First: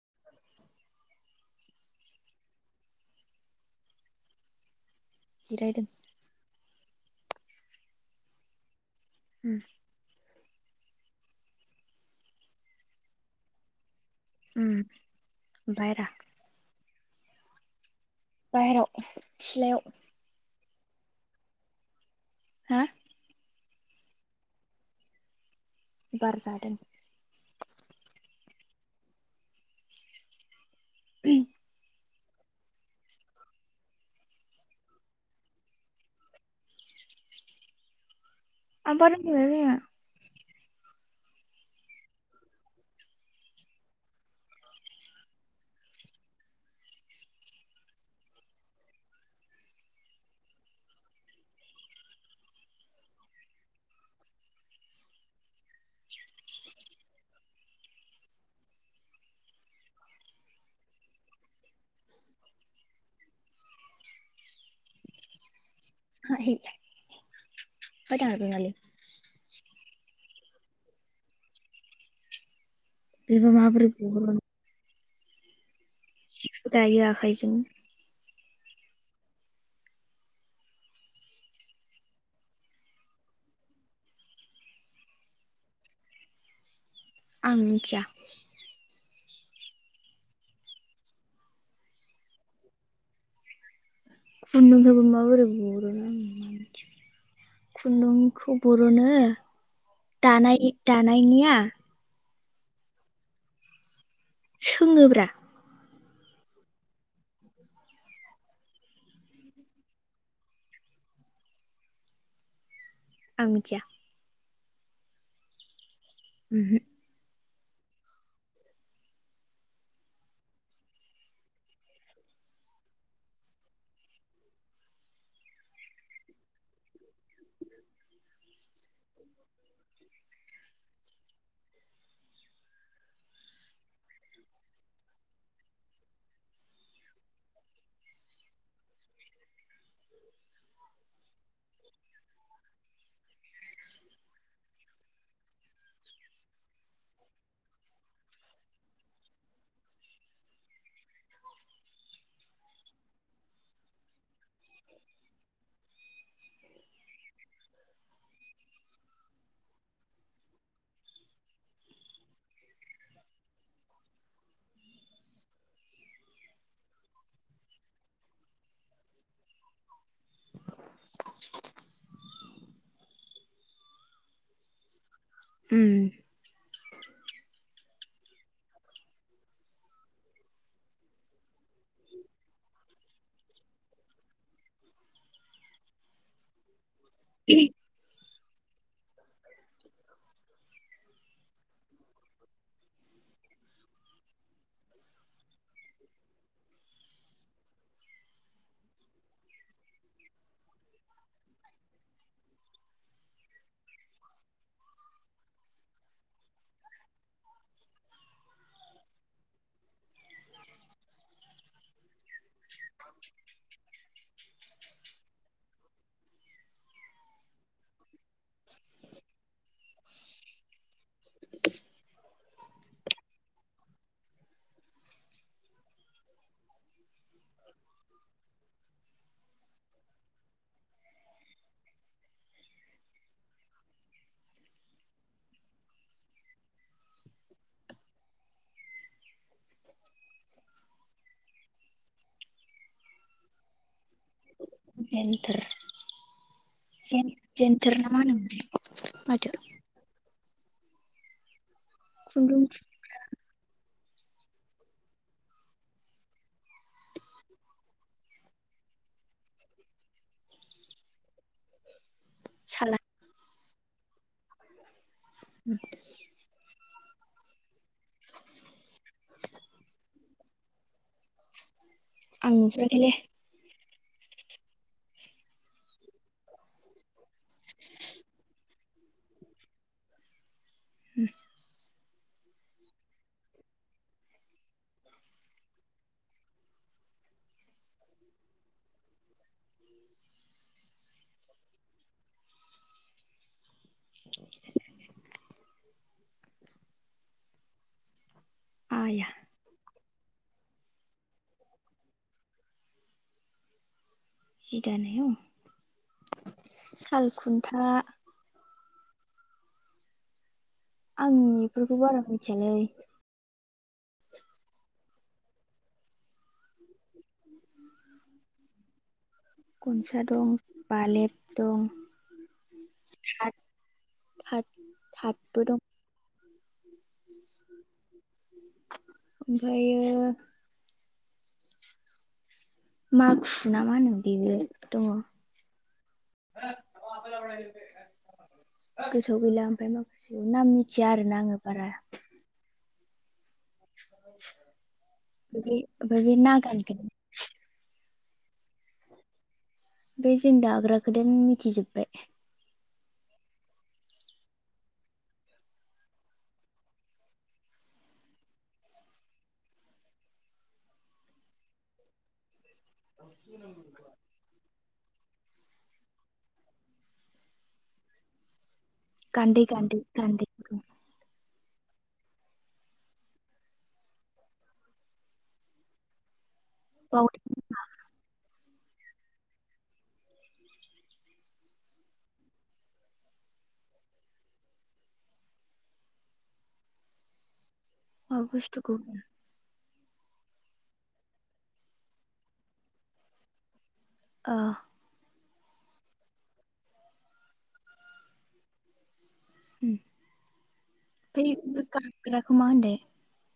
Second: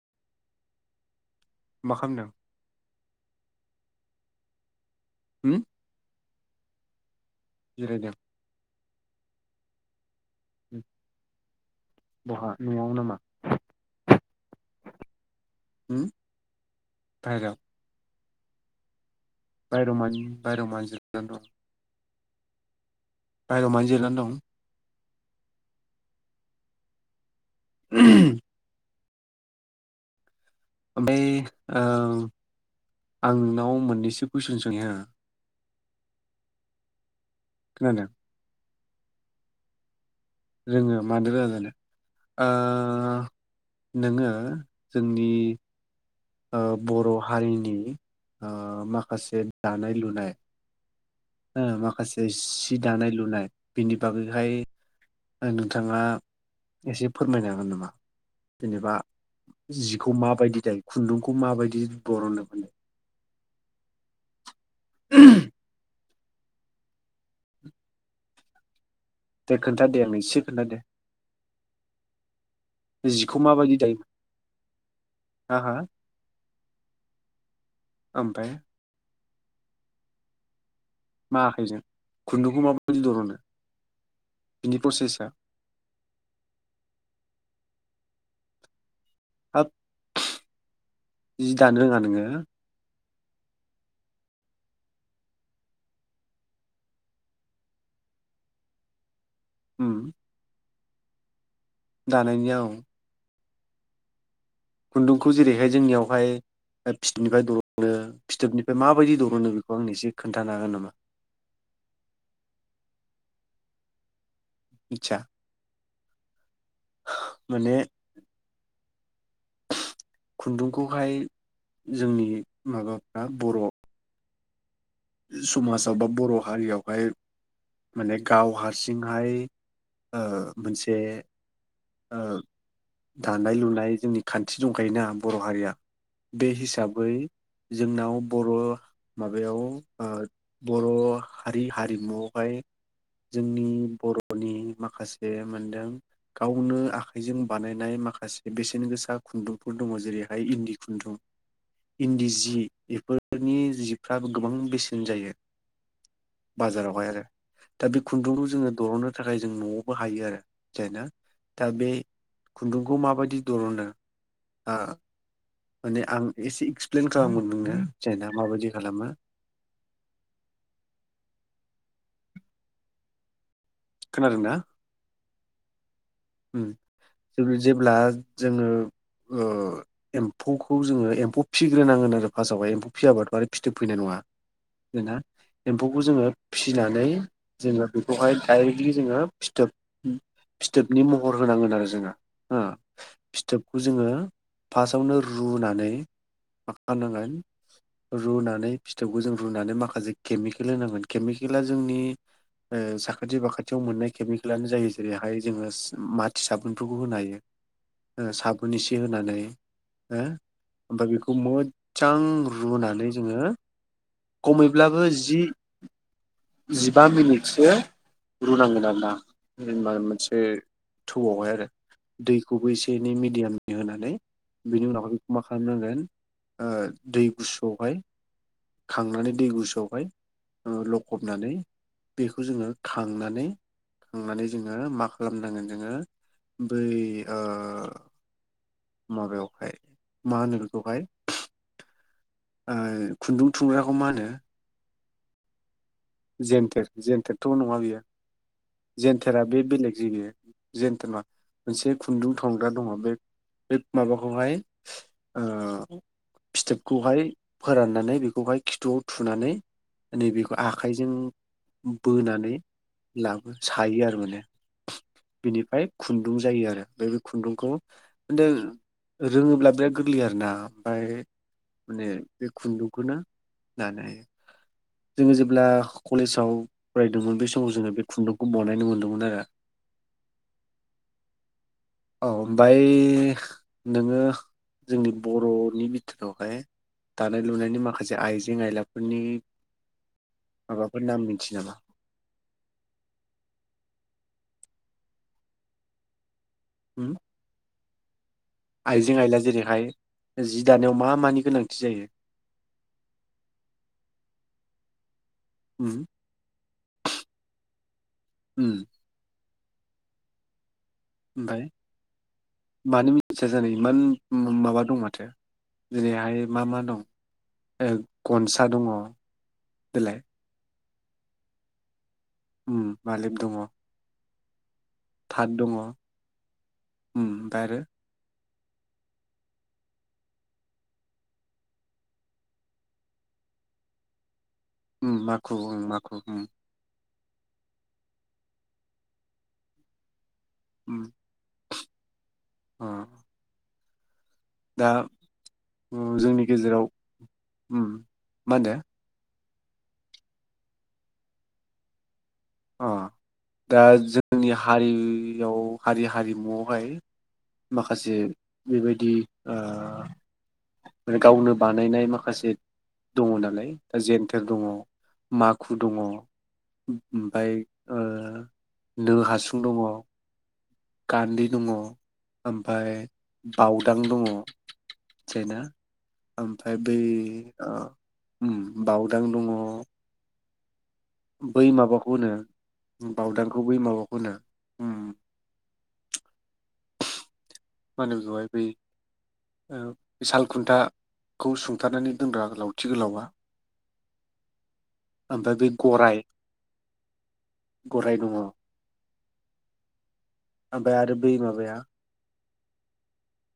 [inaudible] मा खामदों? जिरायदों। जिरायदों? उम बहा न'आव नामा? उम बायरा। बायराव बाहेराव। सिलायाव बायेराव मानो बायेराव मानो ज'दों? जन्द हा बायहायाव मानो जानो दं? बारजादों। [inaudible] ओमफ्राय ओ आं नोंनाव मोननैसो कुइसन सोंङो खोनादों [unintelligible] रोङो मानो रोङा जानो ओ नोङो जोंनि ओ बर' हारिनि ओ माखासे दानाय लुनाय ओ माखासे सि दानाय लुनाय बेनि बागैहाय नोंथाङा एसे फोरमायनो हागोन नामा जेनेबा जिखौ माबायदि दायो खुन्दुंखौ माबायदि बरननो हायो [inaudible] होथ आं रोंङालै था देरनैसो खोन्थादे जिखौ बिबा माबायदि माबोरै दायो गबोगोन हा हा दायो आखायजों ओमफ्राय मा आखायजों खुन्दुंखौ माबायदि दरनो बिनि प्रसेसा आं मिथिया हाब जि दानो रोङा नोङो खुन्दुंफ्राबो माबोरै बर'नो आं मान खुन्दुंखौ बर'नो उम दा नाय दानायनिया दानायनिया औ सोङोब्रा खुन्दुंखौ जेरैहाय जोंनियाव ओमफ्राय फिथोबनिफ्राय दरनो फिथोबनिफ्राय माबायदि दर'नो बेखौ आं एसे खोन्थानो हागोन नामा आं मिथिया मिथिया ओहो माने खुन्दुंखौहाय जोंनि माबाफ्रा बर' समाजाव बा बर' हारियावहाय माने गाव हारसिंहाय ओ मोनसे ओ दानाय लुनाय जोंनि खान्थि दंखायोना बर' हारिया बे हिसाबै जोंनाव बर' माबायाव बर' हारि हारिमुआवहाय जोंनि बर'नि माखासे मोनदों गावनो आखाइजों बानायनाय माखासे बेसेन गोसा खुन्दुंफोर दङ जेरैहाय इन्दि खुन्दुं इन्दि जि बेफोरनि जिफ्राबो गोबां बेसेन जायो बाजारावहाय आरो दा बे खुन्दुंखौ जोङो दर'नो थाखाय जों न'आवबो हायो आरो जाय ना दा बे खुन्दुंखौ माबायदि दर'नो ओ माने आं एसे एक्सप्लेन खालामगोन नोंनो जायना माबायदि खालामो खोनादोंना उम उम जेब्ला जोङो एम्फौखौ जोङो एम्फौ फिग्रोनांगोन आरो फार्स्टआवहाय एम्फौ फियाबाथ' आरो फिथोब फैनाय नङा जोंहा एम्फौखौ जोङो फिसिनानै जेनेबा बेखौहाइ दडाइरेक्टलि जोङो फिथोब फिथोब नि महर होनांगोन आरो जोङो हो फिथोबखौ जोङो फार्स्टआवनो रुनानै मा खालामनांगोन रुनानै फिथोबखौ जों रुनानै माखासे केमिकेल होनांगोन केमिकेला जोंनि साखाथि बाखाथियाव मोननाय केमिकेलानो जायो जेरैहाय जोङो माथि साबुनफोरखौ होनाय साबुन एसे होनानै ओ ओमफ्राय बेखौ मोजां रुनानै जोङो खमैब्लाबो जि जिबा मिनिटसो रुनांगोन आर ना होमबा मोनसे ओ थौआवहाय आरो दैखौबो एसे एनै मिडियामनि होनानै बिनि उनावहाय बेखौ मा खालामनांगोन दै गुसुआवहाय खांनानै दै गुसुआवहाय लखबनानै बेखौ जोङो खांनानै खांनानै जोङो मा खालामनांगोन जोङो बै ओ माबायावहाय मा होनो बेखौहाय। खुन्दुं थुंग्राखौ मा होनो। होनो। जेनथेर। जेन्थेर जेन्थेरथ नङा बेयो। ना मा होनोमोनलाय जेेनथेरा माथो बे बेलेग जायो। जेनथेर नङा मोनसे खुन्दुं थनग्रा दङ बे बे माबाखौहाय ओ फिथोबखौहाय फोराननानै बेखौहाय खिथुआव थुनानै नैबेखौ आखाइजों बोना नै साला लां सायो आरो माने। बिनिफ्राय खुन्दुं जायो आरो। बै बे खुन्दुंखौ बे रोङोब्ला बिराद गोरलै आरोना ओमफ्राय माने बे आं नुफेराखैलै खुन्दुंखौनो दानो हायो। जोङो जेब्ला कलेजाव फरायदोंमोन बे समाव जोङो बे खुन्दुंखौ बानायनो मोनदोंमोन आरो। औ ओमफ्राय नोङो जोंनि बर'नि बिथोरावहाय दानाय लुनायनि माखासे आइजें आयलाफोरनि माबाफोर नाम मिथियो नामा। होम। आइजें आया आइला जेरैहाय जि दानायाव मा मानि गोनांथि जायो। जि दानायाव उम साल खुन्था उम आं ओमफ्राय बेफोरखौ बारा मिथियालै। मानो मिथिया जानो इमान माबा दं माथो जेरैहाय मा मा दं गनसा दङ। देलाय गनसा दं। बालेब दं। बालिब दङ। थाद। थाथ थादबो दङ दं। उम ओमफ्राय आरो ओमफायो माखु ना मा होनो बेबो दङ उम माखु ओं माखु उम। गोसोआव गैला ओमफ्राय माबा नाम उम मिथिया आरोना आङो बारा। अ दा बे ओ ओमफ्राय बे जोंनि गेजेराव नागानखौ उम मा होनदो? बे जों दाग्राखौ दोन मिथिजोब्बाय। ओ दा जोंनि हारियाव हारि हारिमुआवहाय माखासे बेबायदि ओ माने गावनो बानायनाय माखासे दङ नालाय दा जेन्थेर दङ। माखु दङ। ओमफ्राय ओ नो हासुं गानदै दङ गानदै गानदै। गान्दै दङ ओमफ्राय बावदां दङ थिना? फाइ बे बावदों ओ ओम बावदां दङ बै माबाखौ होनो बावदांखौ बै माबाखौ होनो ओम मानोब मा जाय बे बुस्थुखौ ओ साल खुन्थाखौ सुंथानानै दोनग्रा गोलावथि गोलावा अ ओमफ्राय बे गराय गराय दङ। उम। ओमफ्राय आरोबो माबाया हो मा होनदे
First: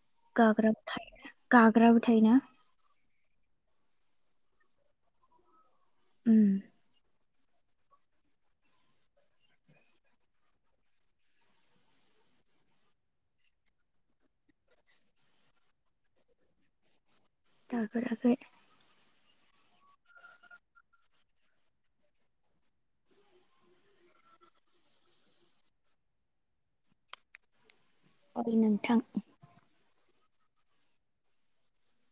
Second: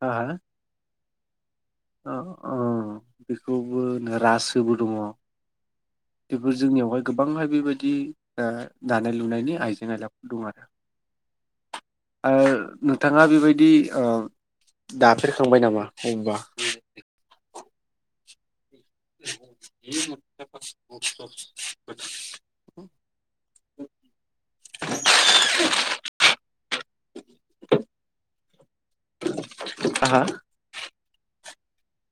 हा हा गाग्रा थायोना गाग्राबो ओ थायोना? ओ बेखौबो रासोबो दङ। उम बेफोर जोंनियावहाय गोब बांहाय बेबायदि दानाय लुनायनि आइजें आयलाफोर दं आरो ओ नोंथाङा बेबायदि दाफेरखांबाय नामा बबा दाफेराखै। [inaudible] ओइ नोंथां। हा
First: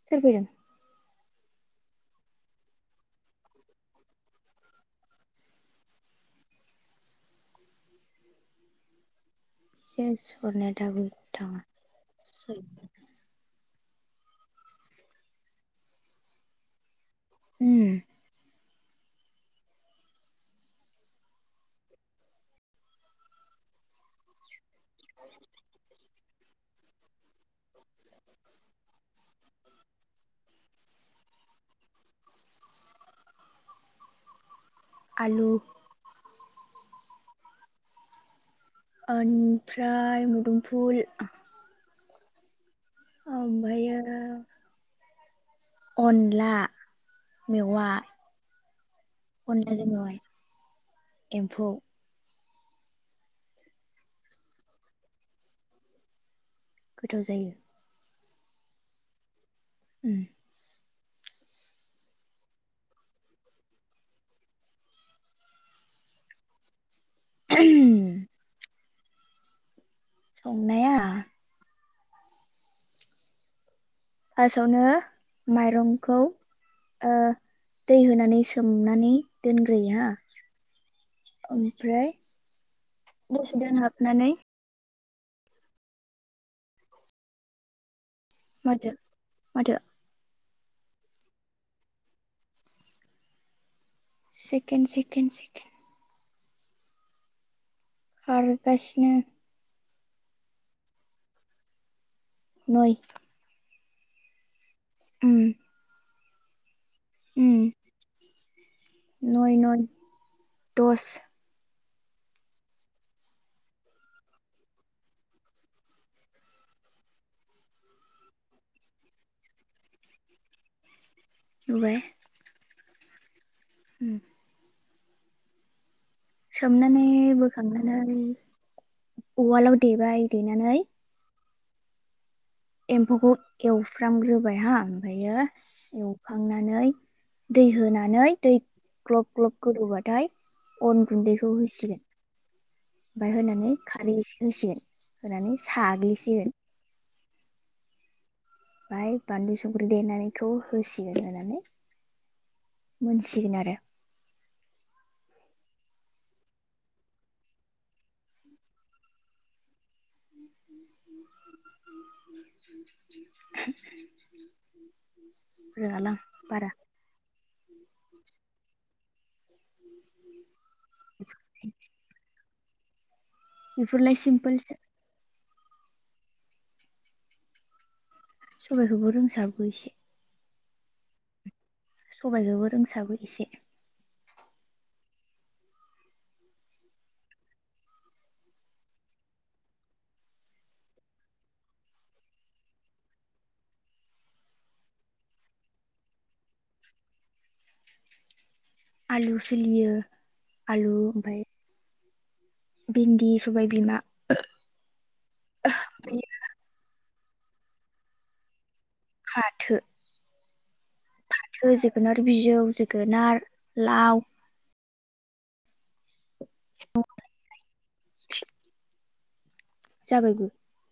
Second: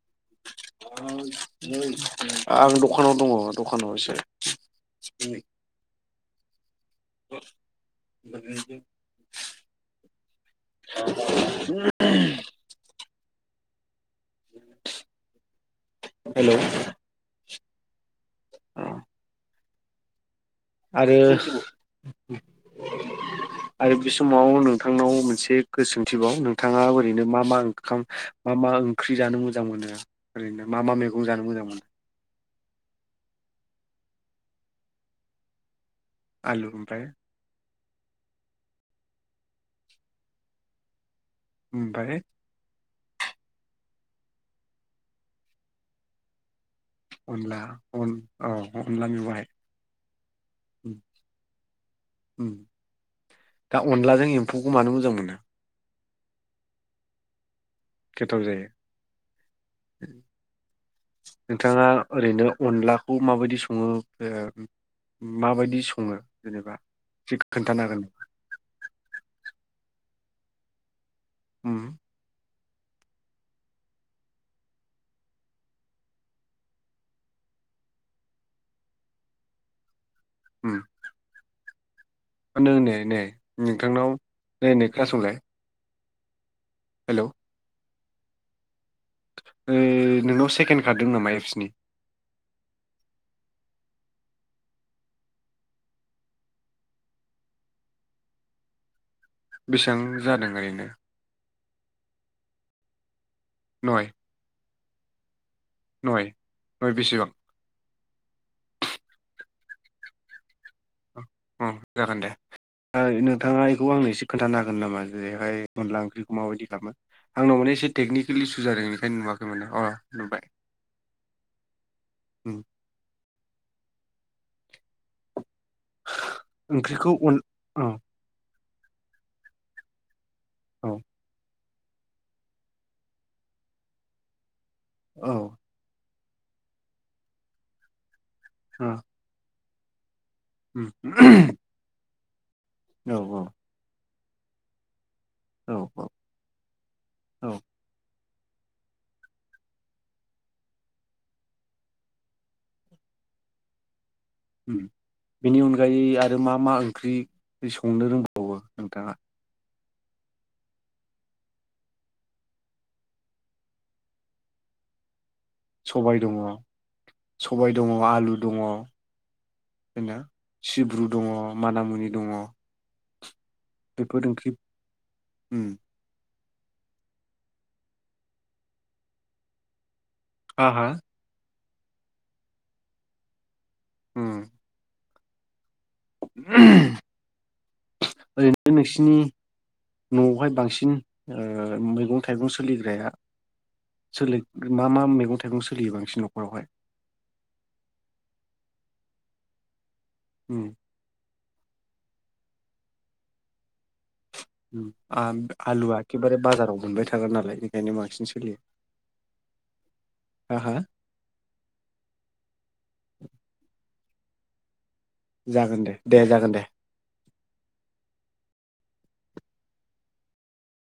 सोर फैदों? आं दखानाव दंङ दखानाव एसे हे सर नेथाबो हेलौ उम। आरो आरो बे समाव नोंथांनाव मोनसे गोसोथिबाव नोंथाङा ओरैनो मा मा ओंखाम मा मा ओंख्रि जानो मोजां मोनो ओरैनो मा मा मैगं जानो मोजां मोनो? आलु। आलु ओमफ्राय ओमफ्राय मुदुमफुल ओमफाय ओमफ्रायो अनला अनलान मेवा औ अनला मेवाइ अनलाजों मेवाइ एम्फौ ओम दा अनलाजों एम्फौखौ मानो मोजां मोनो? गोथाव जायो गोथाव जायो उम नोंथाङा ओरैनो अनलाखौ माबायदि आ संङो माबायदि संङो जेनेबा थिख खोन्थानांगोन संनाया उम फार्सआवनो माइरंखौ ओ दै होनानै सोमनानै दोनग्रोयो हा उम ओमफ्राय नै नै नै दसे नोंथांनाव दोनहाबनानै नायनाय खोनासंलाय हेलौ माथो माथो ओइ नोंनाव सेक थोनखादों नामा एपसनि सेकेन सेकेेन सेकेन खारगासिनो बेसांजादों ओरैनो नय नय उम नय ओय बेसेबां उम नय नय दस उम जागोन‌ दे ओय नोंथाङा बेखौ आंनो एसे खोन्थानो हागोन नामा बेहाय अनला ओंख्रिखौ माबायदि खालामो आंनाव माने एसे टेकनिकेलि इसु जादों बेनिखायनो नुवाखै माने अ नुबाय नुबाय [inaudible] उम सोमनानै ओंख्रिखौ अन औ बोखांनानै औवालाव देबाय देनानै औ एम्फौखौ एवफ्रामग्रोबाय हा औ ओमफ्रायो एव खांनानै दै होनानै दै ओ ग्लब ग्लब गोदौबा ओमफ्राय उम अन गुन्दैखौ होसिगोन औ ओमफ्राय होनानै खारि एसे होसिगोन होनानै औ औ साग्लिसिगोन औ ओमफाय बानलु संख्रि देनायखौ होसिगोन होनानै मोनसिगोन आरो उम बेनि अनगायै आरो मा मा ओंख्रि संनो रोंबावो नोंथाङा [inaudible] रोङालां सबाय दङ बारा सबाय दङ आलु दङ दिनो सिब्रु दङ मानामुनि दङ' बेफोरलाय सिमफोलसो ओम सबाइखौबो रोंसाबो एसे हा हा सबाइखौबो रोंसाबो एसे उम ओरैनो नोंसिनि न'आवहाय बांसिन ओ मैगं थाइगं सोलिग्राया सोलि मा मा मैगं थाइगं सोलियो बांसिन न'खरावहाय आलु सोलियो उम आलु ओमफाय भिन्दि सबाय बिमा उम आ आलु एखेबारे बाजाराव मोनबाय था थाग्रा नालाय ओंखायनो बांसिन सोलियो फाथो हा हा फाथो जोगोनार बिजौ जोगोनार लाव जागोन दे दे जागोन दे जाबायबो